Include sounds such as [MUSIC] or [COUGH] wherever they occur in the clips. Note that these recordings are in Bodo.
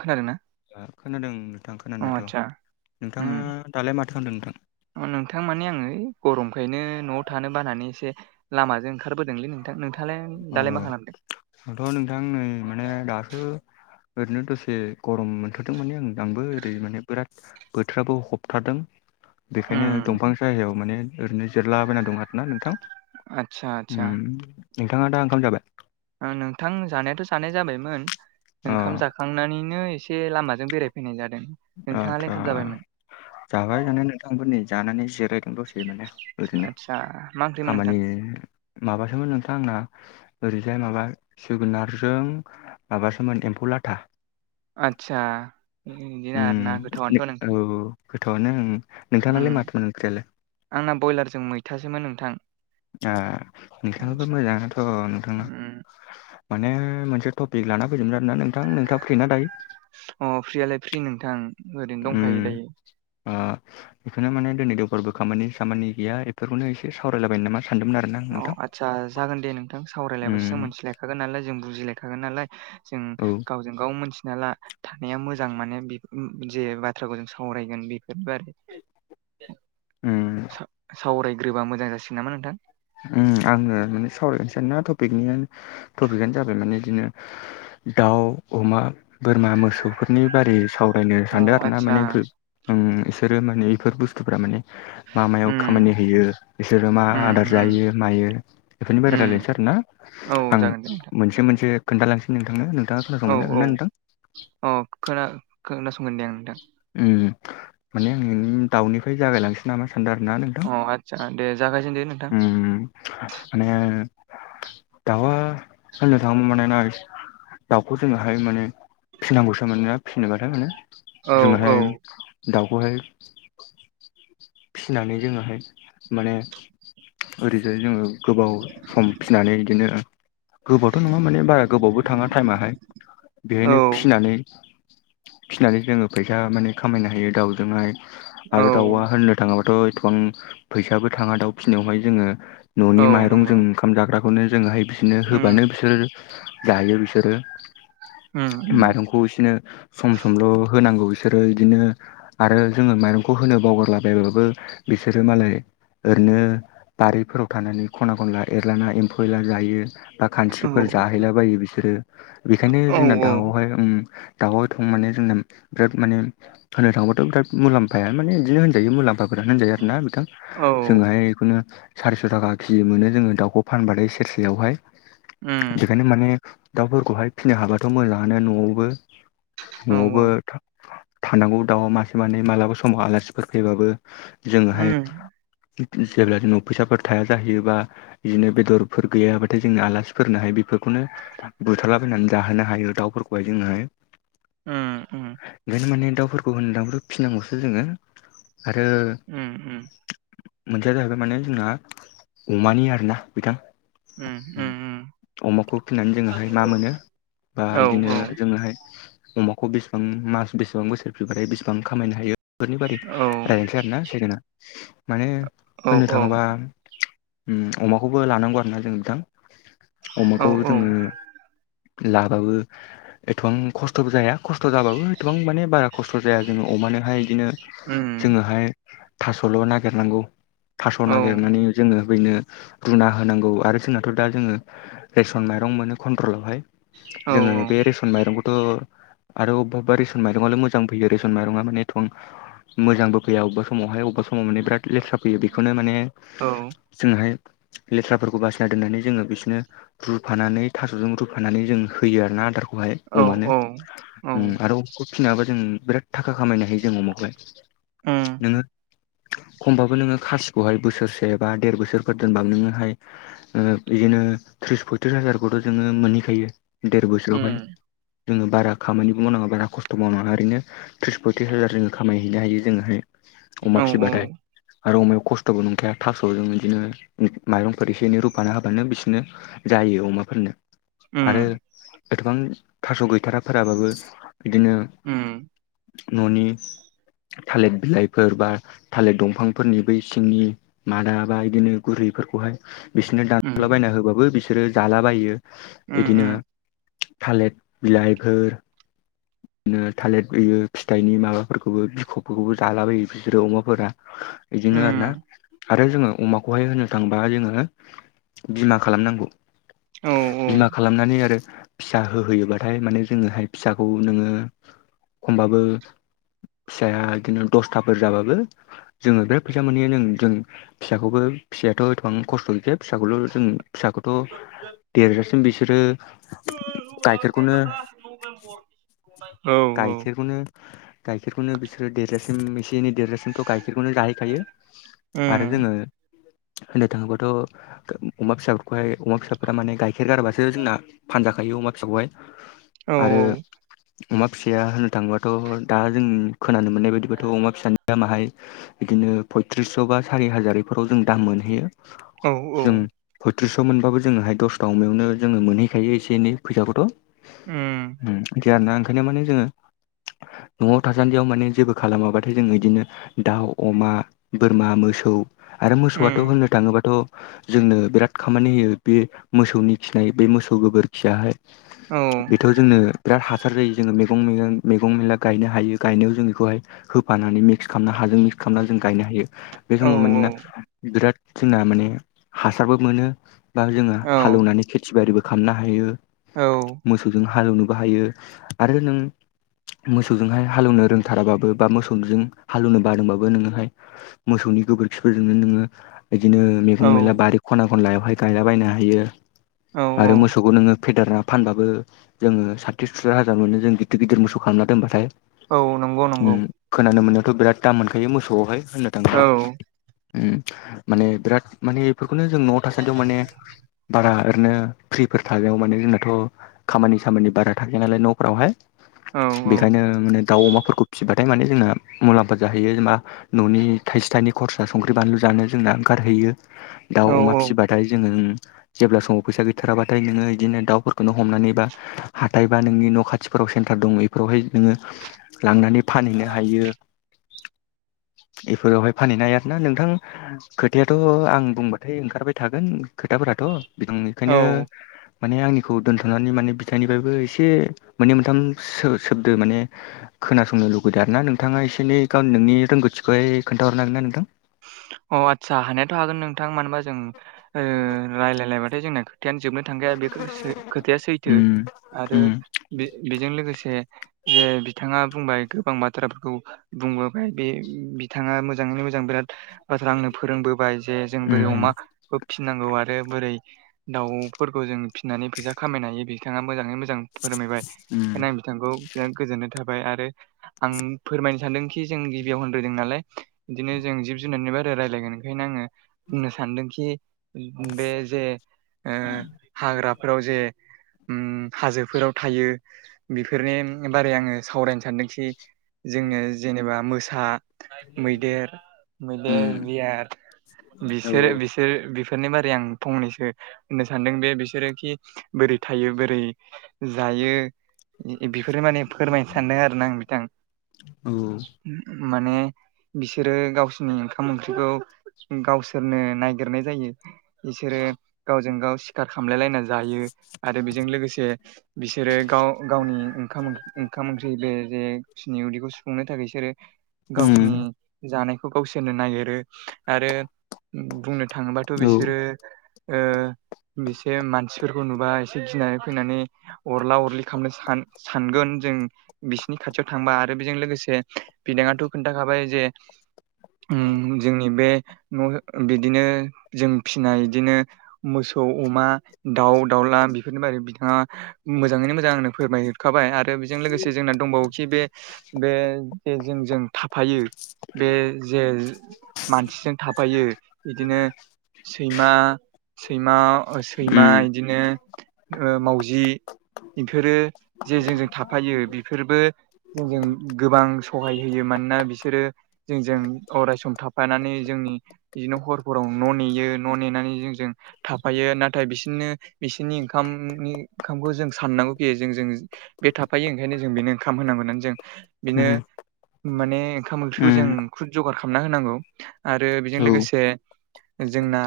खोनादोना? खोनादों नोंथां खोनानायाथ' नोंथाङा दालाय माथो खालामदों नोंथां? ओ नोंथां माने आङो ओइ गरमखायनो न'आव थानो बानानै एसे लामाजों ओंखारबोदोंलै नै। नोंथाङालाय अ दालाय मा खालामदों? आंथ' नोंथां नै माने दासो ओरैनो दसे गरम मोनथारदों माने आं आंबो ओरै माने बिराद बोथोराबो हबथादों। बेखायनो उम दंफां साहायाव माने ओरैनो जिरलाबायना दं आरो ना नोंथां। आदसा आदसा उम नोंथाङा दा ओंखाम जाबाय? ओं नोंथां जानायाथ' जानाय जाबायमोन अ ओंखाम जाखांनानैनो एस से लामाजों बेरायफैनाय जादों नोंथाङा आदसा ओंखाम जाबायमोन? जाबाय जानाया नोंथांमोन नै जानानै जिरायदों दसे माने। ओरैनो आदसा मा ओंख्रिमोन नोंथां खामानि माबासोमोन नोंथां आंना ओरैजाय माबा जोगोनारजों माबासोमोन एम्फौ लाथा। आदसा इदिनो उम आरओ ना गोथावानोथ' औ नोंथां गोथावआनो ओं उम नोंथांनालाय माथो ओंख्रैयालाय? आंना बयलारजों मैथासोमोन नोंथां। ए नोंथांनाबो आदसा मोजांआनोथ' नोंथांना उम माने मोनसे टपिक लाना फैदोंमोन आरोना नोंथां नोंथाङा फ्रिना दायो? अ फ्रियालाय फ्रि नोंथां ओरैनो उम दंखायो दायो। ओ बेखौनो माने दिनै देवबारबो खामानि सामानि गैया एफोरखौनो एसे सावरायलाबायनो नामा सान्दोंमोन आरोना आं अ नोंथां आदसा जागोन दे नोंथां सावरायलायबासो जों उम मोनथिलायखागोन नालाय जों बुजिलायखागोन नालाय जों औ गावजों गाव मोनथिना ला थानाया मोजां माने बि ओम जे बाथ्राखौ जों सावरायगोन बे [UNINTELLIGIBLE] उम सा-सावरायग्रोबा मोजां जासिगोन नामा नोंथां ओम आङो माने सावरासैना टपिकनियानो टपिकआनो जाबाय माने इदिनो दाउ अमा बोरमा मोसौफोरनि बारै साव बायनो अ सानदों आरोना आदसा माने इफो ओम इसोरो माने इफोर बुस्थुफ्रा माने मा मायाव उम खामानि होयो बिसोरो मा उम आदार उम जायो मायो बेफोरनिफ्राय रायलायनोसै उम आरोना औ आं जागोन दे नोंथां मोनसे मोनसे खोनथालांसै नोंथांनो नों औ औ औ खोना-खोनासंगोन दे आं नोंथां। ओम माने आं दाउनिफ्राय जागायलांसै नामा सान्दों आरोना नोंथां अ आदसा दे जागायजेनदो नोंथां ओम माने दाउआ [UNINTELLIGIBLE] दाउखौ जोङोहाय माने फिनांगौसो मानोना फिनोबाथाय माने औ औ जोंहाय दाउखौहाय फिनानै जोङोहाय माने ओरैजाय जोङो गोबाव सम फिनानै इदिनो गोबावथ' नङा माने बारा गोबावबो थाङा टाइमाहाय औ बेहायनो फिनानै फिनानै जोङो फैसा माने खामायनो हायो दाउजोंहाय औ आरो दाउआ होननो थाङाबाथ' एदथ'बां फैसाबो थाङा दाउ फिनायावहाय जोङो औ न'नि नंगौ माइरंजों नंगौ ओंखाम जाग्राखौनो जोङोहाय बिदिनो उम होबानो बिसोर जायो बिसोरो उम माइरं खौ इसोनो सम समल' होनांगौ इसोरो इदिनो आरो जोङो माइरंखौ होनो बावगारला बायबाबो बिसोरो मालाय ओरैनो बारिफोराव थानानै खना खनला एरलाना एम्फौ एनला जायो। बा औ खानस्रिफोर जाहैलाबायो बिसोरो बेखायनो औ जोंना औ दाउआहाय ओम दाउआ एदथ'बां माने जोंना बिराद माने होनो थांबाथ' बिराद मुलाम्फाया माने बिदिनो होनजायो मुलाम्फा फोरानो होनजायो आरोना बिथां औ जोंहाय एखौनो सारिस' थाखा केजि मोनो जोङो दाउखौ फानबाथाय सेरसेयावहाय उम बेखायनो माने दाउफोरखौहाय फिनो हाबाथ' मोजाङानो न'आवबो औ न'आवबो थानांगौ दाउआ मासे मानै मालाबा समाव आलासिफोर फैबाबो जोङोहाय उम जेब्ला दिनाव फैसाफोर थाया जाहैयोबा इदिनो बेदरफोर गैयाबाथाय जोंनो आलासिफोरनोहाय बेफोरखौनो था बुथारलाबायनानै जाहोनो हायो दाउफोरखौहाय जोङोहाय ओम ओम ओंखायनो माने दाफोरखौ होनदांबो फिनांगौसो जोङो आरो उम उम मोनसेया जाहैबाय माने जोंना अमानि आरोना बिथां ओम ओम ओम अमाखौ फिनानै जोङोहाय मा मोनो बा औ इदिनो औ जोङोहाय अमाखौ बेसेबां मास बेसेबां बोसोर फिबाथाय बेसेबां खामायनो हायो। बेफोरनि बारै रायजायनोसै आरोना सकेना माने औ होननो थाङोबा अमाखौबो लानांगौ आरोना जों नोंथां। औ अमाखौ औ जोंङो लाबाबो एथबां खस्थ'बो जाया खस्थ' जाबाबो एथबां माने बारा खस्थ' जाया जोंङो अमानोहाय बिदिनो उम जोंङोहाय थास'ल' नागिरनांगौ। थास' औ नागिरनानै जोंङो बेनो रुना होनांगौ आरो। जोंनाथ' दा जोंङो रेसन माइरं मोनो कन्ट्रलावहाय औ जोंङो बे रेसन रेसन माइरंखौथ' आरो अबा रेसन माइरंआल' मोजां फैयोे। माइरा मानि एथबां मोजांबो फैया अबेबा समावहाय अबेबा समाव माने बिराद लेथ्रा फैयो। बेखौनो माने जोंहाय लेथ्राफोरखौ बासिना दोननानै जोंङो बिसोरनो रुफानानै थास'जों रुफानानै जों होयो आरोना आदारखौ। औ अमानो औ आरो अमाखौ फिनाबा जों बिराद थाखा खामायनो हायो। जों अमाखोहाय उम नोंङो खमबाबो नोंङो खासिखौहाय बोसोरसे एबा देर बोसोरफोर दोनबा नोंङोहाय बिदिनो त्रिस पयथ्रिस हाजारखौथ' जोंङो मोनहैखायो। देर बोसोरावहाय उम जोंङो बारा खामानिबो मावनांङा बारा खस्थ' मावनांया ओरैनो त्रिस फय थ्रिस हाजार जो खामायहैनो हायो। जोंङोहाय औ अमा फिसिबाथाय उम आरो अमायाव खस्थ'बो नंखाया। थास' ज बिदिनो माइरंफोर एसे एनै रुफानो हाबानो बिसोरनो जायो अमाफोरनो। उम आरो गोबां थास' गैथाराफोराबाबो बिदिनो ओ। न'नि थालिर बिलाइफोर बा थालिर दंफांफोरनि बै सिंनि मादा बा इदिनो गुरैफोरखौहाय बिसोरनो दान'लाबायना होबाबो बिसोरो जालाबायो। उम बिदिनो थालिर बिलाइफोर बिदिनो थालिर होयो फिथाइनि माबाफोरखौबो बिख'फोरखौबो जाला बयो बिसोरो अमाफोरा। बिदिनो आरोना आरो जोंङो अमाखौहाय होननो थांबा जोंङो बिमा खालामनांगौ। औ औ उम औ बिमा खालामनानै आरो फिसा होहोयोबाथाय माने जोंङोहाय फिसा खौ नोंङो खमबाबो फिसाया बिदिनो दसथाफोर जाबाबो जोंङो बिराद फैसा मोनहैयो। जों जों फिसाखौबो फिसायाथ' एथबां खस्थ' गैखाया फिसाखौल' जों फिसाखौ थ' देरजासिम बिसोरो गाइखेरखौनो नभेम्बर गायखेर खनो गाइखेरखौनो बिसोर देरलासिम मसे देरजासिम' गायखेर बेखौनो जाहैखायो उम आरो उम औ जोंङो होननो थांङोबाथ' अमा फिसाफोरखौहाय अमा फिसाफ्रा माने गाइखेर गारबासो जोंना फानजाखायो अमा फिसाखौहाय आरो अमा फिसाया होननो थाङोबाथ' दा जों खोनानो मोननाय बायदिबथ' अमा फिसा दामाहाय बिदिनो पयथ्रिसस' बा सारि हाजारफोराव जों दाम मोनहैयो। जों फयथ्रिस' मोनबाबो जोङोहाय दसथा अमायावनो जोंङो मोनहैखायो एसे एनै फैसाखौथ'। ओ। दि आरोना। ओंखायनो माने जोंङो न'आव थासान्दियाव माने जेबो खालामाब्लाथाय जोंङो बिदिनो दाउ अमा बोरमा मोसौ आरो मोसौआथ' होननो थाङोबाथ' जोंनो बिराद खामानि होयो। बे मोसौनि खिनाय बे मोसौ गोबोरखियाहाय औ बेथ' जोंनो बिराद हासार जायो। जोङो मैगंगं मैगं मेला गायनो हायो गायनायाव जों बेखौहाय होफानानै मिक्स खालामना हाजों मिक्स खालामनानै जों गायनो हायो। बे समाव मानोना बिराद जोंना माने हासारबो मोनो बा जोङो औ हालेवनानै खेथि बारिबो खालामनो हायो औ औ मोसौजों हालौवनो बाहायो आरो नों मोसौजोंहाय हालेएवनो रोंथाराबाबो बा मोसौजों हालौवनो बादोंबाबो नोङोहाय मोसौनि गोबोरखिफोरजोंनो नोङो बिदिनो औ मैगं मैला बारि खना खनलायावहाय गायलाबायायनो हायो औ औ आरो मोसौखौ नोङो फेदेरना फानबाबो जोङो साथिस सुस हाजार मोनो जों गिदिर गिदिर मोसौ खालामना दोनबाथाय औ नंगौ नंगौ उम खोनानो मोननायावथ' बिराद दाम मोनखायो मोसौआवहाय होननो औ थाङोब्ला उम माने बिराद माने बेफोरखौनो जों न'आव दासान्दै माने बारा ओरैनो फ्रिफोर थागायाव माने जोंनाथ' खामानि सामानि बारा थायो नालाय न'फोरावहाय औ बेखायनो माने दाउ अमाफोरखौ फिसिबाथाय माने जोंना मुलाम्फा जाहैयो जेनबा न'नि थाइसे थाइनै खरसा संख्रि बानलु जानो जोंना ओंखारहैयो दाउ औ अमा फिसिब नाथाय जोङो जेब्ला समाव फैसा गैथाराबाथाय नोङो बिदिनो दाउफोरखौनो हमनानै बा हाथाय बा नोंनि न' खाथिफोराव सेन्टार दं बेफोरावहाय नोङो लांनानै फानहैनो हायो बेफोरावहाय फानहैनाय आर ना नोंथां खोथायाथ' आं बुंबाथाय ओंखारबाय थागोन खोथाफोराथ' बिथां बेखायनो औ माने आंनिखौ दोनथ'नानै माने बिथां दानि [UNINTELLIGIBLE] फ्रायबो एसे मोननै मोनथाम सोबद माने खोनासंनो लुगैदों आर ना नोंथाङा एसे एनै गावनि नोंनि रोंगौथिखौहाय खोनथाहरनो हागोन ना नोंथां अ आदसा हानायाथ' हागोन नोंथां मानो होनबा जों रायजलायलायबाथाय जोंना खोथायानो जोबनो थांगाया बे खोथाया सैथो उम आरो उम बे बेजों लोगोसे जे बिथाङा बुंबाय गोबां बाथ्राफोरखौ बुंबोबाय बे बिथाङा मोजाङैनो मोजां बिराद बाथ्रा आंनो फोरोंबोबाय जे जों बोरै उम अमाखौ फिननांगौ आरो बोरै दाउफोरखौ जों फिसिनानै फैसा खामायनो हायो बिथाङा मोजाङै मोजां फोरमायबाय उम बेखायनो आं बिथांखौ बिराद गोजोननाय थाबाय आरो आं फोरमायनो सानदोंखि जों गिबियाव होनग्रोदों नालाय बिदिनो जों जिब जुनारनि बार रायज्लायगोन ओंखायनो आङो बुंनो सानदोंखि बे जे हाग्राफोराव जे उम हाजोफोराव थायो बेफोरनि बारै आङो सावरायनो सानदोंखि जोङो जेनेबा मोसा मैदेर मैदेर उम बियाद बिसोरो बि बिसोर बेफोरनि बारै आं फंनैसो होननो सानदों बे बिसोरोखि बोरै थायो बोरै जायो बेफोरो माने फोरमायनो सानदों आरो ना आं बिथां औ माने बिसोरो गावसोर ओंखाम ओंख्रिखौ गावसोरनो नायगिरनाय जायो बिसोरो गावजों गाव सिखार खामलायलायना जायो आरो बेजों लोगोसे बिसोरो गाव गावनि ओ ओंखाम ओंख्रि बे जे गावसोरनि उदैखौ सुफुंनो थाखाय बिसोरो औ गावसिरनि जानायखौ गावसोरनो नागिरो आरो बुंनो थाङोबाथ' औ बिसोरो ओ बिसे मानसिफोरखौ नुबा एसे गिनानै फैनानै अरला अरलि खालामगोन सानगोन जों बिसिनि खाथियाव थांबा आरो बेजों लोगोसे बिदांङाथ' खोन्थाखाबाय जे उम जोंनि बे न' बिदिनो जों फिनाय बिदिनो मोसौ अमा दाउ दाउला बेफोरनि बारै बिथाङा मोजाङैनो मोजां आंनो फोरमायहरखाबाय आरो आरो बेजों लोगोसे जोंना दंबावोखि बे बेजोंजों थाफायो बे जे मानसिजों थफायो बिदिनो सैमा सैमा सैमा। बिदिनो मावजि। बेफोरो जे जोंजों थाफायो बेफोरबो जोंजों गोबां सहाय होयो मानोना बिसोरो जोंजों अरायसम थाफानानै जोंनि बिदिनो हरफोराव न' नेयो न' नेनानै जोंजों। थाफायो नाथाय बिसोरनो बिसोरनि ओंखामनि ओंखामखौ जों साननांगौ गैयो जों जों। बे थाफायो ओंखायनो जों बेनो ओंखाम होनांगौ होननानै जों बेनो माने ओंखाम ओंख्रिखौ जों खुद जगार खालामना होनांगौ आरो बेजों लोगोसे जोंना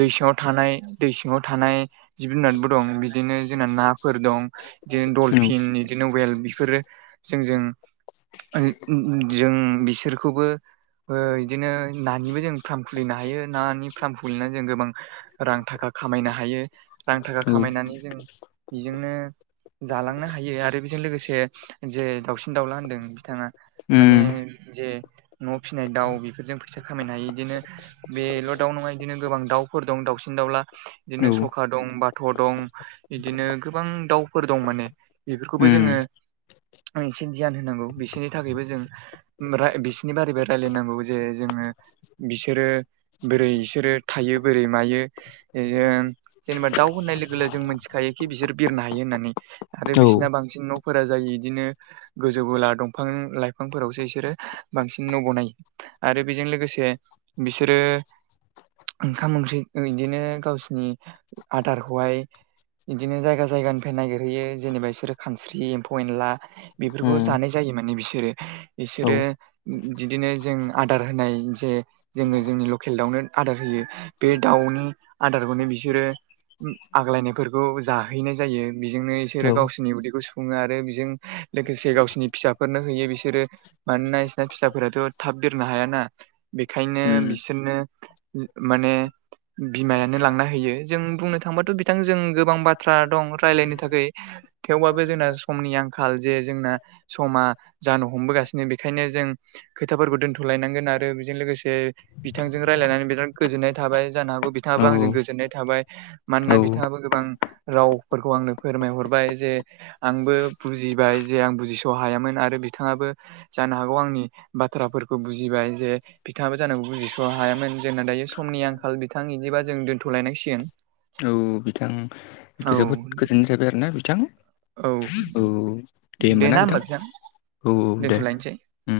दै सिङाव थानाय दै सिङाव थानाय जिब जुनारबो दं बिदिनो जोंना नाफोर दं। बिदिनो दलफिन बिदिनो वेल बेफोरो जों जों जों बिसोरखौबो बिदिनो नानिबो जों फार्म खुलिनो हायो नानि फार्म खुलिनानै जों गोबां रां थाखा खामायनो हायो रां थाखा खामायनानै जों बेजोंनो जालांनो हायो आरो बेजों लोगोसे जे दाउसिन दाउला होन्दों बिथाङा माने जे न' फिसिनाय दाउ बेफोरजों फैसा खामायनो हायो बिदिनो बेल' दाउ नङा बिदिनो गोबां दाउफोर दं दाउसिन दाउला बिदिनो सखा दं बाथ' दं। बिदिनो गोबां दाउफोर दं माने बेफोरखौबो जोङो सि गियान होनांगौ बिसोरनि थाखायबो जों बि बिनि बारैबो रायजलायनांगौ जे जोङो बिसोरो बोरै बिसोरो थायो बोरै मायो। जेनेबा दाउ होननाय लोगो लोगो जों मोनथिखायोखि बिसोर बिरनो हायो होननानै आरो बिसिना बांसिन न'फोरा जायो इदिनो गोजौ गुला दंफां लाइफांफोरावसो बिसोरो बांसिन न' गनायो आरो बेजों लोगोसे बिसोरो ओंखाम ओंख्रि इदिनो गावसिनि आदारखौहाय बिदिनो जायगा जायगानिफ्राय नागिरहैयो जेनेबा बिसोरो खानस्रि एम्फौ एनला बेफोरखौ जानाय जायो माने बिसोरो बिसोरो बिदिनो जों आदार होनाय जे जोङो जोंनि लकेल दाउनो आदार होयो बे दाउनि आदारखौनो बिसोरो आग्लायनायफोरखौ जाहैनाय जायो बेजोंनो इसोरो गावसोरनि उदैखौ सुफुङो आरो बेजों लोगोसे गावसिोरनि फिसाफोरनो होयो बिसोरो मानोना फि फिसाफोराथ' थाब बेरनो हायाना बेखायनो बिसोरनो माने बिमायानो लांना होयो जों बुंनो थांबाथ' बिथांजोंों गोबां बाथ्रा दं राय्लायनो थाखाय। थेवबाबो जोंना समनि आंखाल जे जोंना समा जानो हमबोगासिनो बेखायनो जों खोथाफोरखौ दोनथ'लायनांगोन आरो बेजों लोगोसे बिथांजों रायज्लायनानै बिराद गोजोननाय थाबाय जानो हागौ बिथाङाबो आंजों गोजोननाय थाबाय। मानोना बिथाङाबो गोबां रावफोरखौ आंनो फोरमायहरबाय जे आंबो बुजिबाय जे आं बुजिस' हायामोन आरो बिथाङाबो जानो हागौ आंनि बाथ्राफोरखौ बुजिबाय जे बिथाङाबो जानांगौ बुजिस' हायामोन जोंना दायो समनि आंखाल बिथां बिदिबा जों दोन्थ'लायनांसिगोन। औ बिथां औ जोबोद गोजोननाय थाबाय आरोोना बिथां। औ औ दे होमबाना ना बिथां होनोमबा बेबां औ दे दोन्थ'लायनोसै। उम